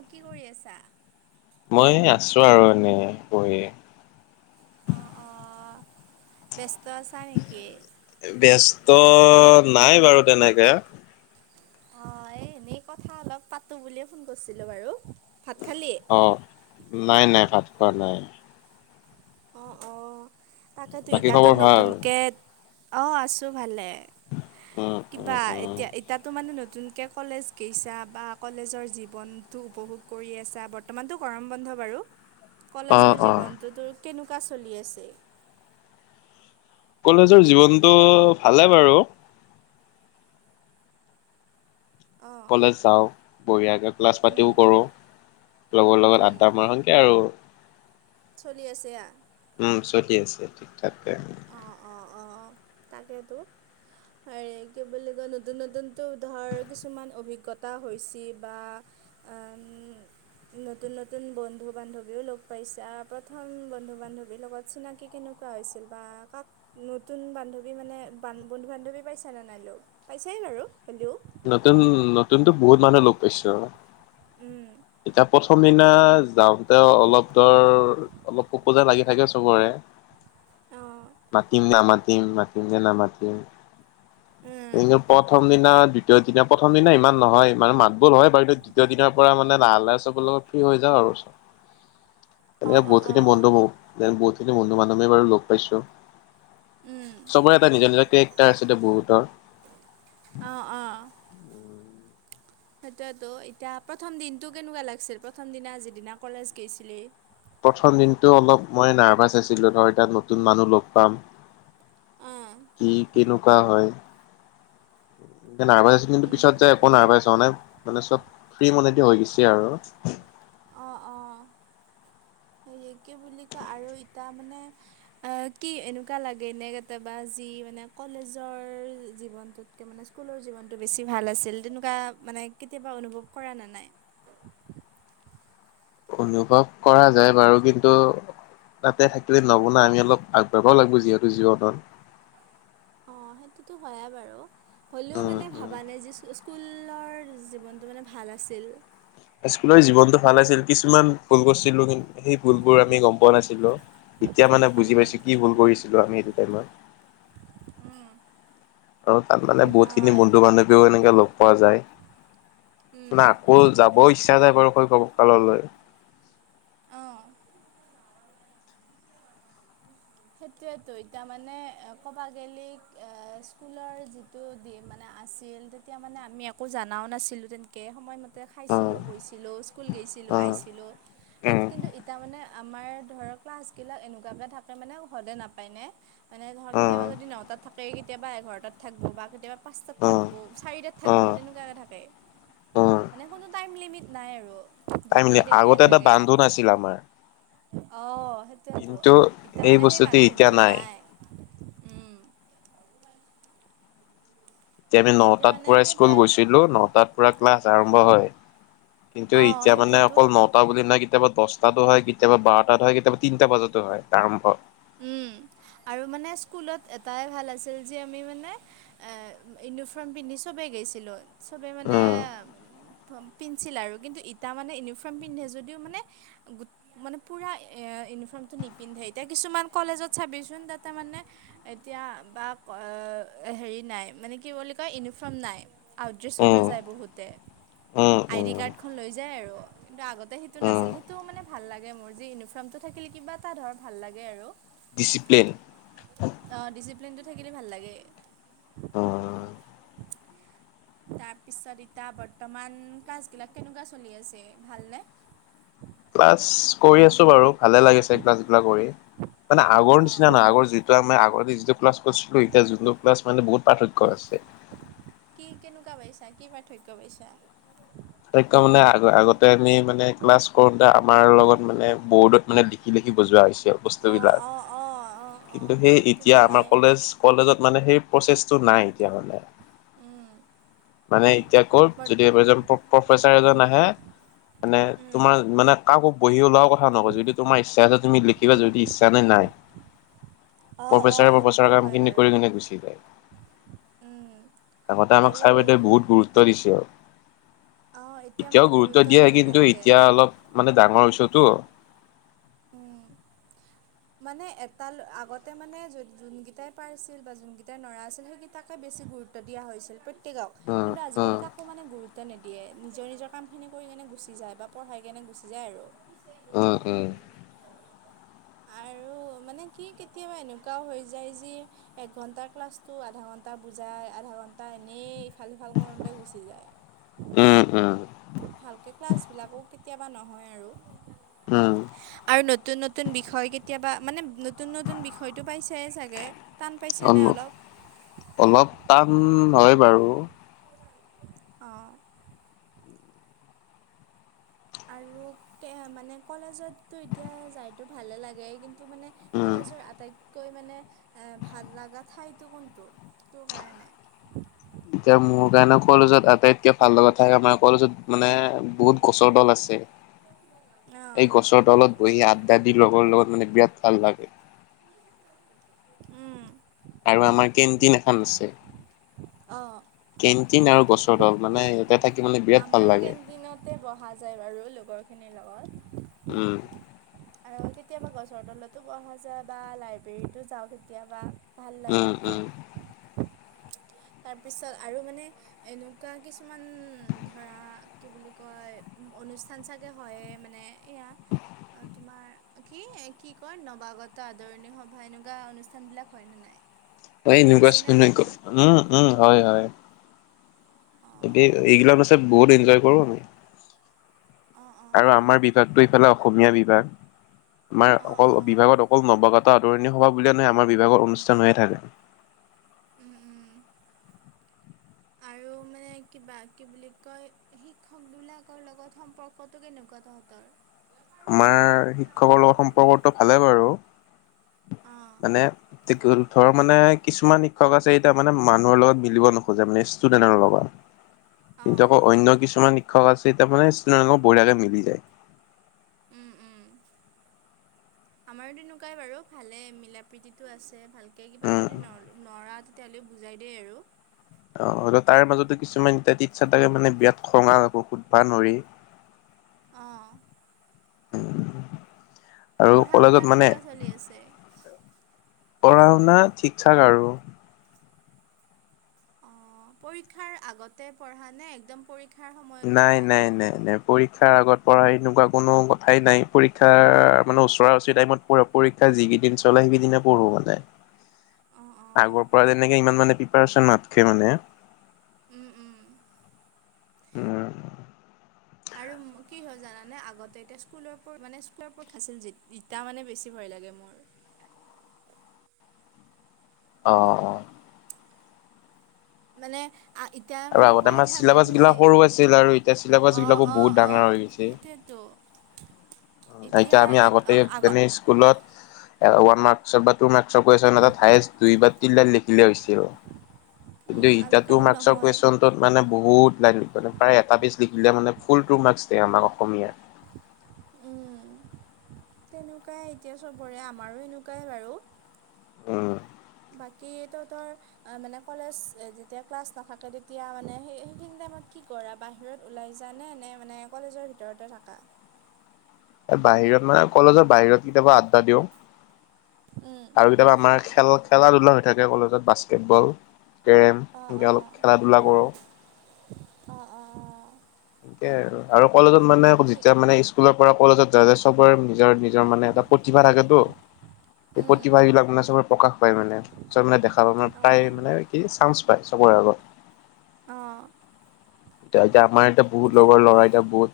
অ কি কৰি আছা? মই আছো আৰু, এনেই বহি। অহ। অহ। ব্যস্ত আছা নেকি? ব্যস্ত, নাই বাৰু তেনেকে। অ। এ এনেই কথা অলপ পাতো বুলিয়ে ফোন কৰছিলো বাৰু। ভাত খালি? অহ। নাই। নাই। ভাত খোৱা নাই। অহ। অহ। তাকেতো বাকী ইতাটো খবৰ ভাল নতুনকে অ' আছো ভালে। উম উম কিবা উম। এতিয়া ইতাটো মানে নতুনকে কলেজ গেইছা বা কলেজৰ জীৱনটো উপভোগ কৰি আছা। বৰ্তমানতো গৰম বন্ধ বাৰু। [inaudible] কলেজৰ অ জীৱনটো তোৰ কেনেকুৱা চলি আছে? কলেজৰ জীৱনটো ভালে বাৰু। অ কলেজ যাওঁ। বঢ়িয়াকে ক্লাছ উম পাতিও কৰোঁ। লগৰ লগত উম আড্ডা মাৰো। সেংকে আৰু। চলি আছে আ। উম। চলি আছে। ঠিক-ঠাককে। অঁ অঁ অঁ তাকেতো। হেৰি কি বুলি কয়, নতুন- নতুনটো ধৰ, কিছুমান অভিজ্ঞতা হৈছি বা এম [unintelligible] নতুন -নতুন বন্ধু বান্ধৱীও লগ পাইছা। প্ৰথম বন্ধু বান্ধৱীৰ লগত চিনাকি কেনেকুৱা হৈছিল? বা কাক নতুন বান্ধৱী মানে, বন্ধু -বান্ধৱী পাইছেনে নাই লগ? পাইছায়ে বাৰু। হ'লিও নতুন -নতুনতো বহুত মানুহ লগ পাইছো। উম ইতা প্ৰথ -ম দিনা যাওঁতে অলপ ধৰ অলপ খোঁকোজা লাগি থাকে চবৰে। অঁ মাতিম নামাতিম। মাতিম নে নামাতিম উম কিন্তু প্ৰথমদিনা। দ্বিতীয় দিনা, প্ৰথম দিনা ইমান নহয়। মানে মাত বোল হয় বাৰু। দ্বিতীয় দিনৰ পৰা মানে লাহে- লাহে চবৰ লগত ফ্ৰী হৈ যাওঁ আৰু। এনে অঁ অঁ বহুতখিনি অঁ বন্ধু বহুত। বহুতখিনি বন্ধু -বান্ধৱীয়ে বাৰু লগ পাইছো। উম চবৰে এটা নিজৰ- নিজৰ কেৰেক্টাৰ আছে দে বহুতৰ। অহ। অহ। হেইটোৱেতো। এতিয়া প্ৰথম দিনটো কেনেকুৱা লাগছিল? প্ৰথমদিনা যিদিনা কলেজ গেইছিলি? প্ৰথমদিনটো অলপ মই নাৰ্ভাচ আছিলো, ধৰ এতা নতুন মানুহ লগ পাম। অ', কি কেনেকুৱা হয়। নাৰ্ভাচ আছ কিন্তু উম, পিছত যাই একো তাকেতো। নাৰ্ভাছ হৱা নাই। মানে চব ফ্ৰী মনেদি হৈ গৈছে আৰু। অহ। অহ। হেইয়ে, কি বুলি কয় আৰু ইতা মানে কি এনেকুৱা লাগেনে কেতিয়াবা, যি মানে কলেজৰ জীৱনটোত এতিয়া মানে স্কুলৰ জীৱনটো বেছি ভাল আছিল, তেনেকুৱা মানে কেতিয়াবা অনুভৱ কৰা না নাই? অনুভৱ কৰা যায় বাৰু। কিন্তু তাতে থাকলে নহব না। আমি অলপ আগবাঢ়বা লাগবো যিহেতু জীৱনত। অহ। সেইটোতো হয়য়ে বাৰু। হ'লেও উম, মানে উম। ভাবা নাই যি স্কুলৰ জীৱনটো মানে ভাল আছিল। স্কুলৰ জীৱনটো ভাল আছিল। কিছুমান ভুল কৰছিলো কি- সেই ভুলবোৰ আমি গম পোৱা নাছিলো। এতিয়া মানে বুজি উম, পাইছো। কি ভুল কৰিছিলো আমি হেইটো টাইমত। উম, আৰু তাত মানে বহুতখিনি অ'। বন্ধু বান্ধৱীও এনেকে লগ পোৱা যায়। উম, নাই আকৌ যাব ইচ্ছা যাই বাৰু শৈশব কাললৈ। অ'। সেইটোৱেতো এতিয়া মানে ক'ব গে'লি স্কুলৰ যি দি মানে আছিল তেতিয়া মানে আমি একো জনাও নাছিলো তেনেকে সময়মতে, ততে উম, খাইছিলোঁ বৈছিলোঁ, স্কুল গৈছিলোঁ উম, আহিছিলোঁ। উম, টো কিন্তু ইতা মানে আমাৰ ধৰ ক্লাছ গিলাক এনেকুৱাকে থাকে মানে হদে নাপায় ন। মানে ধৰক কেতিয়াবা যদি নটাত থাকে কেতিয়াবা এঘাৰটাত থাকিব বা কেতিয়াবা পাঁচটাত থাকিব চাৰিটাত, থাকিব তেনেকুৱাকে থাকে। উ [unintelligible] মানে কোনো টাইম লিমিট নাই আৰু। তাই মি যেতিয়াই তেতিয়াই আগতে এটা থাকে বান্ধোন আছিল আমাৰ। অ', সেইটোয়েতো কিন্তু এই বস্তুত এতিয়া নাই। উম, এতিয়া আমি নটাত মানে পৰা স্কুল সেইটোৱে গৈছিলো নটাত পৰা ক্লাছ আৰম্ভ হয়। কিন্তু অ', এতিয়া মানে অকল সেইটোয়েতো ন তা বুলি নহয় কেতিয়াবা দহটাতো হয় কেতিয়াবা বাৰটাত হয় কেতিয়াবা তিনটা বজাতো হয় আৰম্ভ। আৰু মানে স্কুলত এটাই ভাল আছিল যে আমি মানে ইউনিফৰ্ম পিন্ধি চবেই গেইছিলোঁ। চবেই মানে উম পিঞ্চিল আৰু কিন্তু ইটা মানে ইউনিফৰ্ম পিন্ধে যদিও মানে গো মানে পুৰা এ ইউনিফৰ্মতটো নিপিন্ধে। এতিয়া কিছুমান কলেজত চাবিচোন তাতে মানে এতিয়া বা হেৰি নাই মানে কি বুলি কয় ইউনিফৰ্ম নাই। আউড্ৰেছতে উম যায় বহুতে, উম আই ডি উম কাৰ্ডখন লৈ যায় আৰু। কিন্তু আগতে সেইটো উম নাছিল সেইটো মানে ভাল লাগে মোৰ যি ইউনিফৰ্মটো থাকিল কিবা এটা ধৰ ভাল লাগে। লগে আৰু। ডিচিপ্লিন, অ, ডিচিপ্লেন টো থাকিলে ভাল লাগে। উম তাৰপিছত এতিয়া বৰ্তমান ক্লাছগিলাক কেনেকুৱা চলি আছে, ভালনে? ক্লাছ কৰি আছো বাৰু ভালে লাগিছে ক্লাছবিলাক কৰি মানে আগৰ অঁ নিচিনা নাই, আগৰ যি ত মই আগতে যিটো ক্লাছ কৰিছিলো এতিয়া যোনটো ক্লাল মানে বহুত পাৰ্থক্য আছে। কি কেনেকুৱা পাইছা কি পাৰ্থক্য পাইছা? পাৰ্থক্য মানে আগতে আমি মানে মানে ক্লাছ কৰোঁতে আমাৰ লগত মানে বৰ্ডত মানে লিখি-লিখি বজোৱা হৈছিল অঁ বস্তুবিলাক। অঁ অঁ অঁ অঁ কিন্তু সেই এতিয়া সেইটোতো আমাৰ হয়েই কলেজ কলেজত মানে সেই প্ৰচেছটো নাই এতিয়া মানে। উম, মানে এতিয়া ক যদি এজন প্ৰফেচাৰ এজন আহে মানে উম তোমাৰ মানে কাকো বহি ওলাও কথা নয় যদি তোমাৰ ইচ্ছা আছে তুমি লিখিবা যদি ইচ্ছানাই নাই। অঁ অঁ সেইটো প্ৰফেচাৰে-প্ৰফেচাৰৰ হয় কামখিনি বাৰু কৰি কিনে গুচি যায়। উম, আৰু উম, দিয়ে আৰু অঁ এতিয়া মানে এতিয়াও গুৰুত্ব দিয়ে নিদিয়ে কিন্তু এতিয়া তেনেকৈ অলপ মানে ডাঙৰ হৈছো টো। উম, মানে এটাল আগতে মানে য যোনকেইটাই পাৰছিল বা যোনকেইটাই নৰা আছিল। সেইকেইটাকে বেছি গুৰুত্ব, গুৰুত্ব দিয়া হৈছিল প্ৰত্যেক উম কিন্তু আজিকালি উম কাকো মানে গুৰুত্ব নিদিয়ে নিজৰ-নিজৰ কামখিনি কৰি কেনে গুচি যায় বা পঢ়াই কেনে গুচি যায় আৰু। হয়-হয়। আৰু মানে কি কেতিয়াবা এনেকুৱাও হৈ যায় যে এক ঘণ্টা ক্লাছতটো আধা ঘণ্টা বুজাই, আধা ঘণ্টা এনেই ভাল-ভাল কৰোঁতে গুচি যায়। উম, উম, ভালকৈ ক্লাছবিলাকো কেতিয়াবা নহয় আৰু। উম, আৰু নতুন-নতুন বিষয় কেতিয়াবা মানে নতুন-নতুন বিষয়তটো পাইছেয়ে চাগে। টান পাইছেনে উম অল অলপ? অলপ টান হয় বাৰু। অ', আৰু মানে কলেজততো এতিয়া যায়তো ভালে লাগে কিন্তু মানে উম। কলেজৰ আটাইতকৈ মানে এ ভাল লগা ঠাইতটো কোনটো তোৰ কাৰণে? এতিয়া মোৰ কাৰণে কলেজত আটাইতকে ভাল লগা থাকে আমাৰ কলেজত মানে বহুত গছৰ তল আছে। এই অ' গছৰ তলত বহি আড্ডাদিৰ লগৰ লগত মানে বিৰাট ভাল লাগে। উম, আৰু আমাৰ কেণ্টিন এখন আছে। অ', কেণ্টিন আৰু গছৰ তাল মানে ইয়াতে থাকি মানে বিৰাট ভাল লাগে। তাতে বহা যায় বাৰু লগৰখিনিৰ লগত। উম, আৰু কেতিয়াবা গছৰ তলতো বহা যায় বা লাইব্ৰেৰীতো যাওঁ কেতিয়াবা। ভাল লাগে। উম, উম, তাৰপিছত আৰু মানে এনেকুৱা কিছুমান ধৰা কি বুলি কয় অনুষ্ঠান চাগে হয়েই মানে এয়া, অ, তোমাৰ কি-কি কয়? নৱাগত আদৰণি সভা এনেকুৱা অনুষ্ঠানবিলাক হয়নে নাই? এই এনোকা ইস্কো হৈছেনে নাই কো তহঁতৰ? উম, উম, হয়-হয়। এ অঁ এইগিলা হৈছে বহুত এনজয় কৰো। অঁ আৰু অঁ আমাৰ বিভাগটো ইফালে অসমীয়া বিভাগ, আমাৰ অঁ অকল অঁ বিভাগত অকল নৱগত আদৰণি সভা বুলিয়ে নহয় আমাৰ বিাগৰ অনুষ্ঠান হৈয়ে থাকে। উম উম [inaudible] আৰু মানে কিবা কি বুলি কয় শিক্ষক বিলাকৰ লগত সম্পৰ্কতটো কেনেকুৱা তহঁতৰ? আমাৰ শিক্ষকৰ লগত সম্পৰ্কটো ভালে বাৰু। অঁ মানে ধৰ মানে কিছুমান শিক্ষক আছে এতিয়া মানে মানুহৰ লগত মিলিব নোখোজে মানে ষ্টুডেণ্টৰ লগত। কিন্তু অঁ আকৌ অন্য কিছুমান শিক্ষক আছে এতিয়া মানে আ, বঢ়িয়াকে মিলি যায়। উম উম [inaudible] আমাৰো তেনেকুৱাই বাৰু ভালে মিলা প্ৰীতিতটো আছে ভাল। কে কিবা উম, যদি ন নৰা তেতিয়াহ'লেও বুজাই দেই আৰু। অ, তাৰ মাজতো কিছুমান এয়া তাকে মানে বিৰাট খঙাল আকৌ সুধবা নৰি? অ', উম, পঢ়া শুনা কেনেকুৱা চলি আছে? পঢ়া শুনা ঠিক ঠাক আৰু। অ, পৰীক্ষাৰ আগতে পঢ় নে? একদম পৰ নাই-নাই-নাই-নাই। পৰীক্ষাৰ আগত পঢ়া এনেকুৱা কোনো কথাই নাই, পৰীক্ষা মানে ওচৰা ওচৰি টাইমত পৰীক্ষা যিকেইদিন চলে সেইিকেইদিনে পঢ়ো মানে। অঁ অঁ আগৰ পৰা যেনেকে ইমান মানে প্ৰিপাৰেচন নাতখে মানে উম, উম, উম, আৰু কি হয় জানে আগতে এতিয়া স্কুলৰ মানে স্কুলৰ ৰত আছিল যি? তাৰ মানে বেছি ভয় লাগে মোৰ। অ, অ, অ, মানে এতিয়া আৰু মানে আগতে কৈ আমাৰ থাকে চিলেবাছ গিলা বজি সৰু আছিল আৰু এতিয়া চিলেবাছ অ, বিলাকো অ, বহুত অ, ডাঙৰ হৈ গৈছে। সেইৱেটো। তো এতিয়া আমি আগতে মান স্কুলত ওৱান মাৰ্কচৰ বা টু মাৰ্কচৰ কেশ্যন এাত হায়েষ্ট দুই বা লিখিলে হৈছিল কিন্তু তু আজিকালি মাৰ্ক্সৰ নহয় কন ত মানে বহুত লাইন লিখিবে প্ৰায় এটা পেজ লিখিলে মানে ফুল টু মাৰ্কছ দিয়ে আমাক অসমীয়াত। তেনেকুৱাই এতিয়া চবৰে আমাৰো এনেকুৱাই বাৰু। উম, বাকী তহতৰ মানে কলেজ যেতিয়া ক্লাছ নাথাকে তেতিয়া মানে স সেইখিনি টাইমত কি কৰা? বাহিৰত ওলাই যা নে-নে মানে কলেজৰ ভিতৰতে থকা? বাহিৰত মানে কলেজৰ বাহিৰত কেতিয়াবা আড্ডা দিওঁ। উম, আৰু কেতিয়াবা আমাৰ খেল খেলা ধূলা হৈ থাকে কলেজত বাস্কেটবল, কেৰেম একৈ অলপ খেলা ধূলা কৰোঁ। অ, অ, অ, সেে আৰু কলেজত মানে যেতিয়া মানে স্কুলৰ পৰা কলেজত যাৱা যায়। চবৰে নিজৰ- নিজৰ মানে এটা প্ৰতিভা থাকেতো। এই উম প্ৰতিভা বিলাক মানে চবৰে প্ৰকাশ পায়, মানে চব মানে দেখা পায় মান প্ৰায় অঁ মানে সেই চান্স পায় চবৰে আগত। অ', এ এতিয়া আমাৰ এতিয়া বহুত লগৰ ল'ৰা এটা বহুত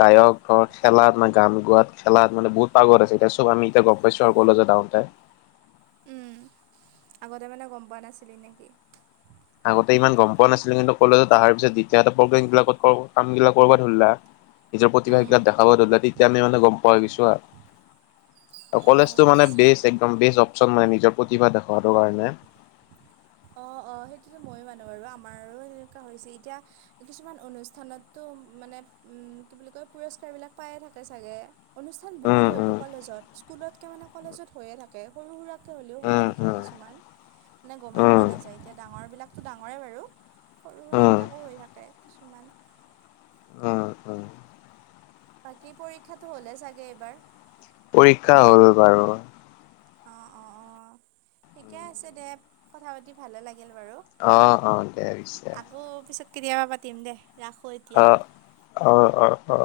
গায়ক ধৰ খেলাত নে গান গোৱাত খেলাত মানে বহুত পাগত আছে এতিয়া চব আমি এটা গম পাইছো আৰু কলেজত আহোতে। আগতে মানে গম পোৱা নাছিলি নেকি? আগতে ইমান গম পোৱা নাছিলে কিন্তু কলেজত আহাৰ পিছত দ্বিতীয় প্ৰগ্ৰেমবিলাক ক কামবিলাক কৰ'বাত ধৰিলা। নিজৰ প্ৰতিভা উম। কিলাক দেখাব ধৰিলে তেতিয়াানে মানে গম পোৱা হৈ গৈছো আৰু। আৰু অঁ কলেজটো মানে আচ্ছা। বেষ্ট একদম বেষ্ট অপচন মানে নিজৰ প্ৰতিভা দেখুৱাটো কাৰণে। অ, অ, সেইটোতো ময়ো মানো বাৰু আমাৰো তেনেকুৱা হৈছে এতিয়া কিছুমান অনুষ্ঠানতো মানে উম, কি বুলি কয়? পুৰস্কাৰ বিলাক পায়ে থাকে চাগে। অনুষ্ঠান বহুত উম হয়তটো উম কলেজত স্কুলতকে মানে কলেজত হৈয়ে থাকে সৰু সুৰা, হ'লেও হৈয়ে উম থাকে উম কিছুমান মানে গমেই পোৱা উম নাযায় এতিয়া ডাঙৰ বিলাকতো ডাঙৰে বাৰু। সৰু উম সুৰাবিলাকো হৈ থাকে কিছুমান। উম, উম, বাকী পৰীক্ষাটো হ'লেই চাগে এইবাৰ। পৰীক্ষা হ'ল বাৰু। অ, অ, অ, ঠিকে আছে দে কথা পাতি ভালে লাগিল বাৰু। অ, অ, দে পিছে। অিছ [unintelligible] কেতিয়াবা পাতিম দে ৰাখো এতিয়া। অ, অ, অ, অ,